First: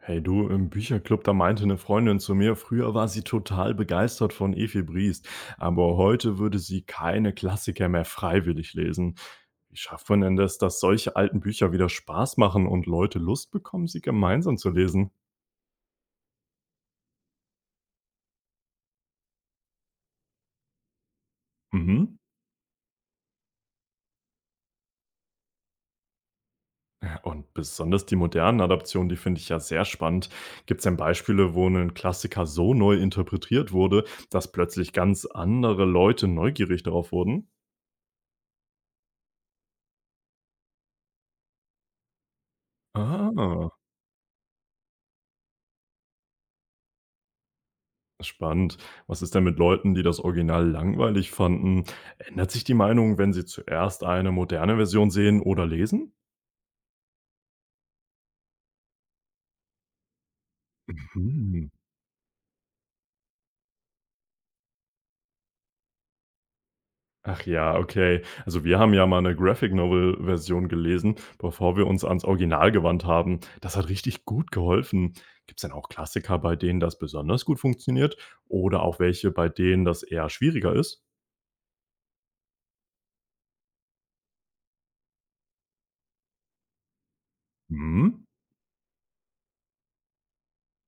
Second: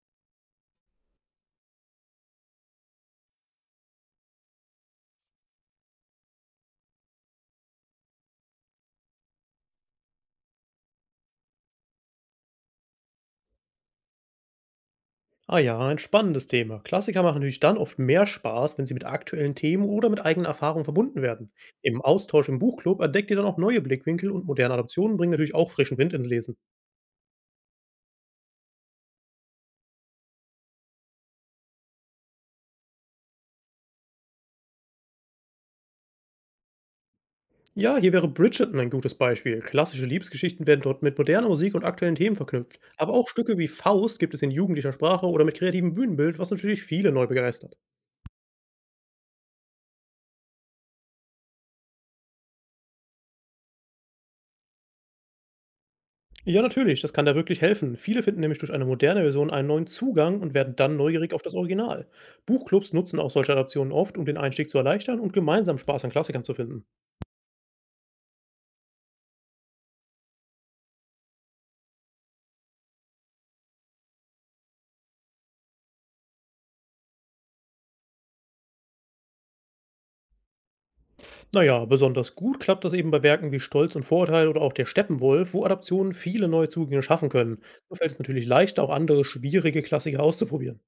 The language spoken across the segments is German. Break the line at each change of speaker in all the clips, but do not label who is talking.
Hey du, im Bücherclub, da meinte eine Freundin zu mir, früher war sie total begeistert von Evi Briest, aber heute würde sie keine Klassiker mehr freiwillig lesen. Wie schafft man denn das, dass solche alten Bücher wieder Spaß machen und Leute Lust bekommen, sie gemeinsam zu lesen?
Ah ja, ein spannendes Thema. Klassiker machen natürlich dann oft mehr Spaß, wenn sie mit aktuellen Themen oder mit eigenen Erfahrungen verbunden werden. Im
Mhm.
Austausch im Buchclub entdeckt ihr dann auch neue Blickwinkel, und moderne Adaptionen bringen natürlich auch frischen Wind ins Lesen.
Und besonders die modernen Adaptionen, die finde ich ja sehr spannend. Gibt es denn Beispiele, wo ein Klassiker so neu interpretiert wurde, dass plötzlich ganz andere Leute neugierig darauf wurden?
Ja, hier wäre Bridgerton ein gutes Beispiel. Klassische Liebesgeschichten werden dort mit moderner Musik und aktuellen Themen verknüpft. Aber auch Stücke wie
Ah.
Faust gibt es in jugendlicher Sprache oder mit kreativem Bühnenbild, was natürlich viele neu begeistert.
Spannend. Was ist denn mit Leuten, die das Original langweilig fanden? Ändert sich die Meinung, wenn sie zuerst eine moderne Version sehen oder lesen?
Ja, natürlich, das kann da wirklich helfen. Viele finden nämlich durch eine moderne Version einen neuen Zugang und werden dann neugierig auf das
Hm.
Original. Buchclubs nutzen auch solche Adaptionen oft, um den Einstieg zu erleichtern und gemeinsam Spaß an Klassikern zu finden.
Ach ja, okay. Also wir haben ja mal eine Graphic Novel Version gelesen, bevor wir uns ans Original gewandt haben. Das hat richtig gut geholfen. Gibt es denn auch Klassiker, bei denen das besonders gut funktioniert? Oder auch welche, bei denen das eher schwieriger ist?
Naja, besonders gut klappt das eben bei Werken wie Stolz und Vorurteil oder auch Der Steppenwolf, wo Adaptionen viele neue Zugänge schaffen können. So
Hm.
fällt es natürlich leichter, auch andere schwierige Klassiker auszuprobieren.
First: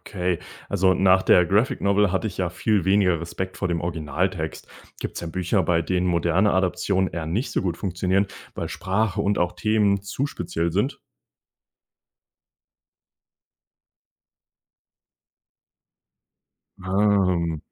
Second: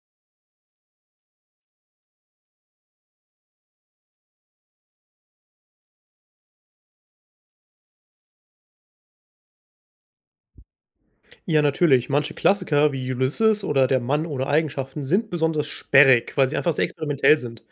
Okay, also nach der Graphic Novel hatte ich ja viel weniger Respekt vor dem Originaltext. Gibt es denn Bücher, bei denen moderne Adaptionen eher nicht so gut funktionieren, weil Sprache und auch Themen zu speziell sind?
Ja, natürlich. Manche Klassiker wie Ulysses oder Der Mann ohne Eigenschaften sind besonders sperrig, weil sie einfach sehr experimentell
Ähm,
sind.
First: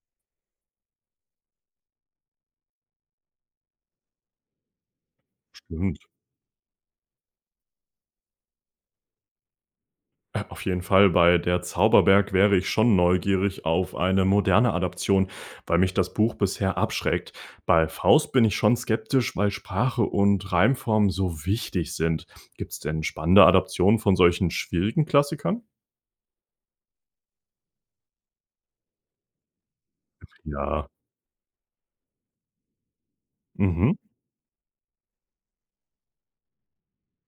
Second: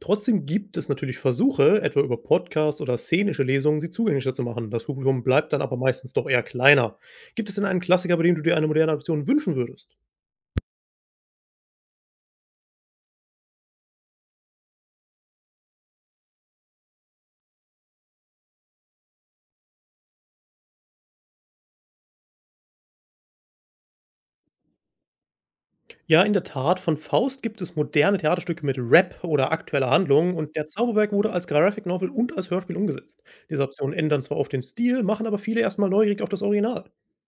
Trotzdem gibt es natürlich Versuche, etwa über Podcasts oder szenische Lesungen, sie zugänglicher zu machen. Das Publikum bleibt dann aber
stimmt.
meistens doch eher kleiner. Gibt es denn einen Klassiker, bei dem du dir eine moderne Adaption wünschen würdest?
Auf jeden Fall, bei Der Zauberberg wäre ich schon neugierig auf eine moderne Adaption, weil mich das Buch bisher abschreckt. Bei Faust bin ich schon skeptisch, weil Sprache und Reimform so wichtig sind. Gibt es denn spannende Adaptionen von solchen schwierigen Klassikern?
Ja, in der Tat. Von Faust gibt es moderne Theaterstücke mit Rap oder aktueller Handlung, und der
Ja.
Zauberberg wurde als Graphic Novel und als Hörspiel umgesetzt. Diese
Mhm.
Optionen ändern zwar oft den Stil, machen aber viele erstmal neugierig auf das Original.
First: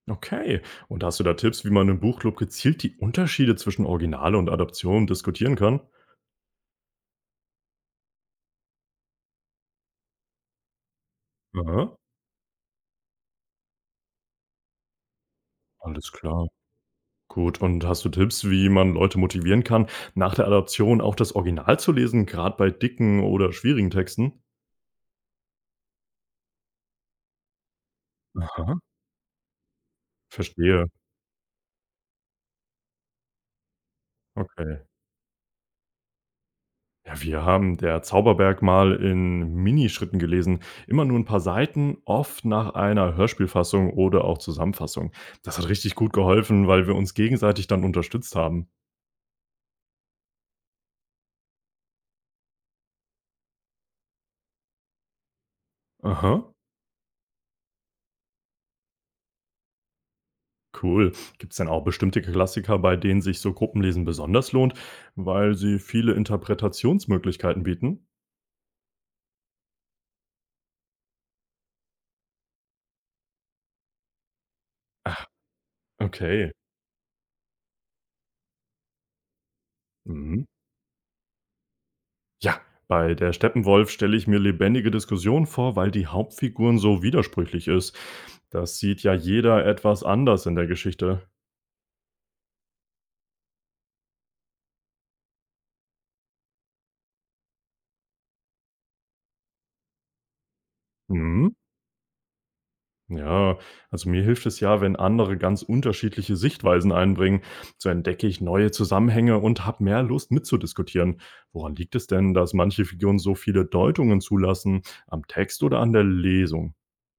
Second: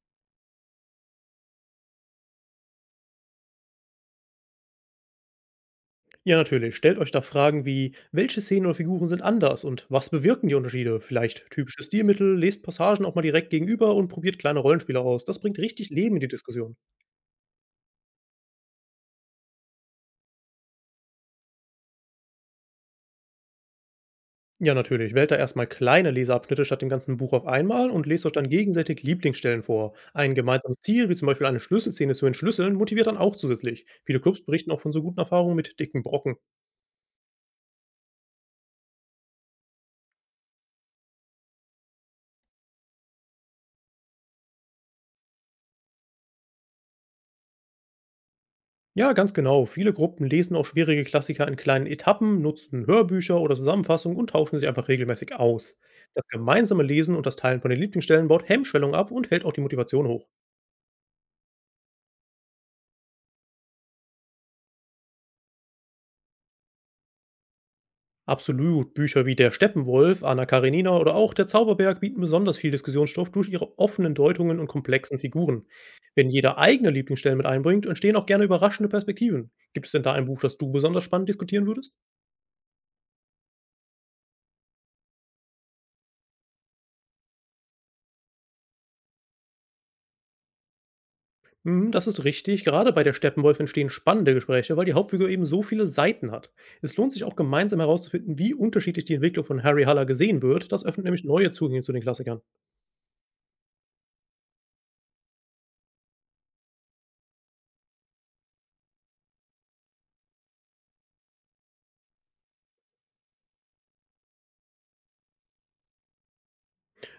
Okay. Und hast du da Tipps, wie man im Buchclub gezielt die Unterschiede zwischen Original und Adaption diskutieren kann?
Ja, natürlich. Stellt euch da Fragen wie: Welche Szenen oder Figuren sind anders und was bewirken die Unterschiede? Vielleicht typische
Aha,
Stilmittel, lest Passagen auch mal direkt gegenüber und probiert kleine Rollenspiele aus. Das bringt richtig
alles
Leben in die
klar.
Diskussion.
Gut, und hast du Tipps, wie man Leute motivieren kann, nach der Adaption auch das Original zu lesen, gerade bei dicken oder schwierigen Texten?
Ja, natürlich. Wählt da erstmal kleine Leseabschnitte statt dem ganzen Buch auf einmal und lest euch dann
Aha,
gegenseitig Lieblingsstellen vor. Ein gemeinsames
verstehe.
Ziel, wie zum Beispiel eine Schlüsselszene zu entschlüsseln, motiviert dann auch zusätzlich. Viele Clubs berichten auch
Okay.
von so guten Erfahrungen mit dicken Brocken.
Ja, wir haben der Zauberberg mal in Minischritten gelesen. Immer nur ein paar Seiten, oft nach einer Hörspielfassung oder auch Zusammenfassung. Das hat richtig gut geholfen, weil wir uns gegenseitig dann unterstützt haben.
Ja, ganz genau. Viele Gruppen lesen auch schwierige Klassiker in kleinen Etappen, nutzen Hörbücher oder Zusammenfassungen und tauschen sich einfach regelmäßig aus. Das
Aha.
gemeinsame Lesen und das Teilen von den Lieblingsstellen baut Hemmschwellung ab und hält auch die Motivation hoch.
Cool. Gibt's denn auch bestimmte Klassiker, bei denen sich so Gruppenlesen besonders lohnt, weil sie viele Interpretationsmöglichkeiten bieten?
Absolut. Bücher wie Der Steppenwolf, Anna Karenina oder auch Der Zauberberg bieten besonders viel Diskussionsstoff durch ihre offenen Deutungen und komplexen
Ach,
Figuren. Wenn
okay.
jeder eigene Lieblingsstellen mit einbringt, entstehen auch gerne überraschende Perspektiven. Gibt es denn da ein Buch,
Mhm.
das du besonders spannend diskutieren würdest?
Ja, bei der Steppenwolf stelle ich mir lebendige Diskussionen vor, weil die Hauptfiguren so widersprüchlich ist. Das sieht ja jeder etwas anders in der Geschichte.
Mhm, das ist richtig. Gerade bei der Steppenwolf entstehen spannende Gespräche, weil die Hauptfigur eben so viele Seiten hat. Es lohnt sich auch gemeinsam herauszufinden, wie unterschiedlich die Entwicklung von Harry Haller gesehen wird. Das öffnet nämlich neue
Mhm.
Zugänge zu den Klassikern.
Ja, also mir hilft es ja, wenn andere ganz unterschiedliche Sichtweisen einbringen. So entdecke ich neue Zusammenhänge und habe mehr Lust mitzudiskutieren. Woran liegt es denn, dass manche Figuren so viele Deutungen zulassen? Am Text oder an der Lesung?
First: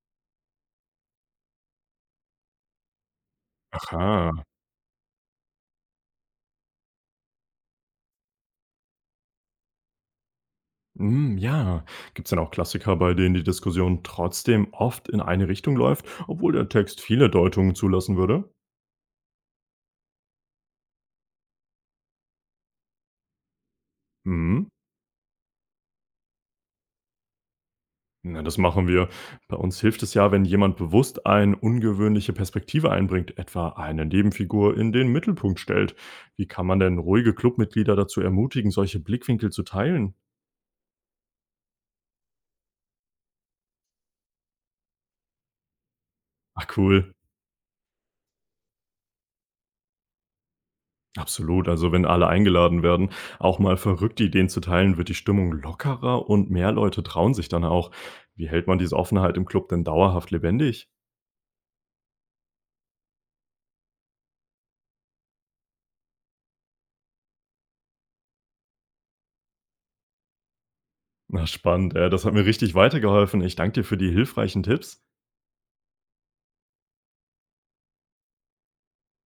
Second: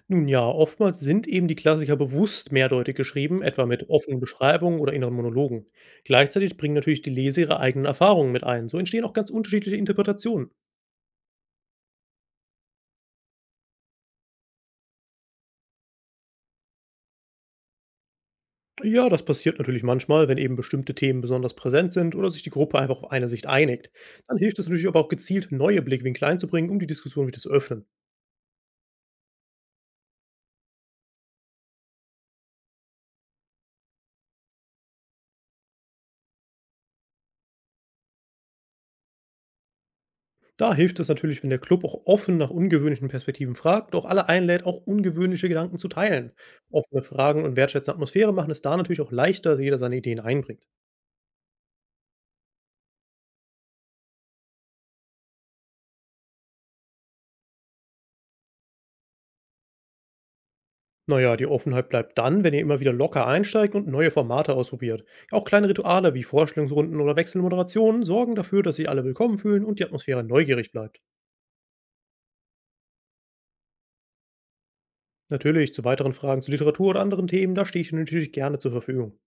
Nun ja, oftmals sind eben die Klassiker bewusst mehrdeutig geschrieben, etwa mit offenen
Aha,
Beschreibungen oder inneren Monologen. Gleichzeitig bringen natürlich die Leser ihre eigenen Erfahrungen mit ein. So entstehen auch ganz unterschiedliche Interpretationen.
hm, ja. Gibt es denn auch Klassiker, bei denen die Diskussion trotzdem oft in eine Richtung läuft, obwohl der Text viele Deutungen zulassen würde?
Ja, das passiert natürlich manchmal, wenn eben bestimmte Themen besonders präsent sind oder sich die Gruppe einfach auf eine Sicht einigt. Dann hilft es
Mhm.
natürlich aber auch gezielt, neue Blickwinkel einzubringen, um die Diskussion wieder zu öffnen.
Na, das machen wir. Bei uns hilft es ja, wenn jemand bewusst eine ungewöhnliche Perspektive einbringt, etwa eine Nebenfigur in den Mittelpunkt stellt. Wie kann man denn ruhige Clubmitglieder dazu ermutigen, solche Blickwinkel zu teilen?
Da hilft es natürlich, wenn der Club auch offen nach ungewöhnlichen Perspektiven fragt und auch alle einlädt, auch ungewöhnliche Gedanken zu teilen.
Ach
Offene
cool.
Fragen und wertschätzende Atmosphäre machen es da natürlich auch leichter, dass jeder seine Ideen einbringt.
Absolut, also wenn alle eingeladen werden, auch mal verrückte Ideen zu teilen, wird die Stimmung lockerer und mehr Leute trauen sich dann auch. Wie hält man diese Offenheit im Club denn dauerhaft lebendig?
Naja, die Offenheit bleibt dann, wenn ihr immer wieder locker einsteigt und neue Formate ausprobiert. Ja, auch kleine Rituale wie Vorstellungsrunden oder wechselnde Moderationen sorgen dafür, dass sich alle willkommen fühlen und die Atmosphäre neugierig bleibt.
Na spannend, das hat mir richtig weitergeholfen. Ich danke dir für die hilfreichen Tipps.
Natürlich, zu weiteren Fragen zu Literatur oder anderen Themen, da stehe ich Ihnen natürlich gerne zur Verfügung.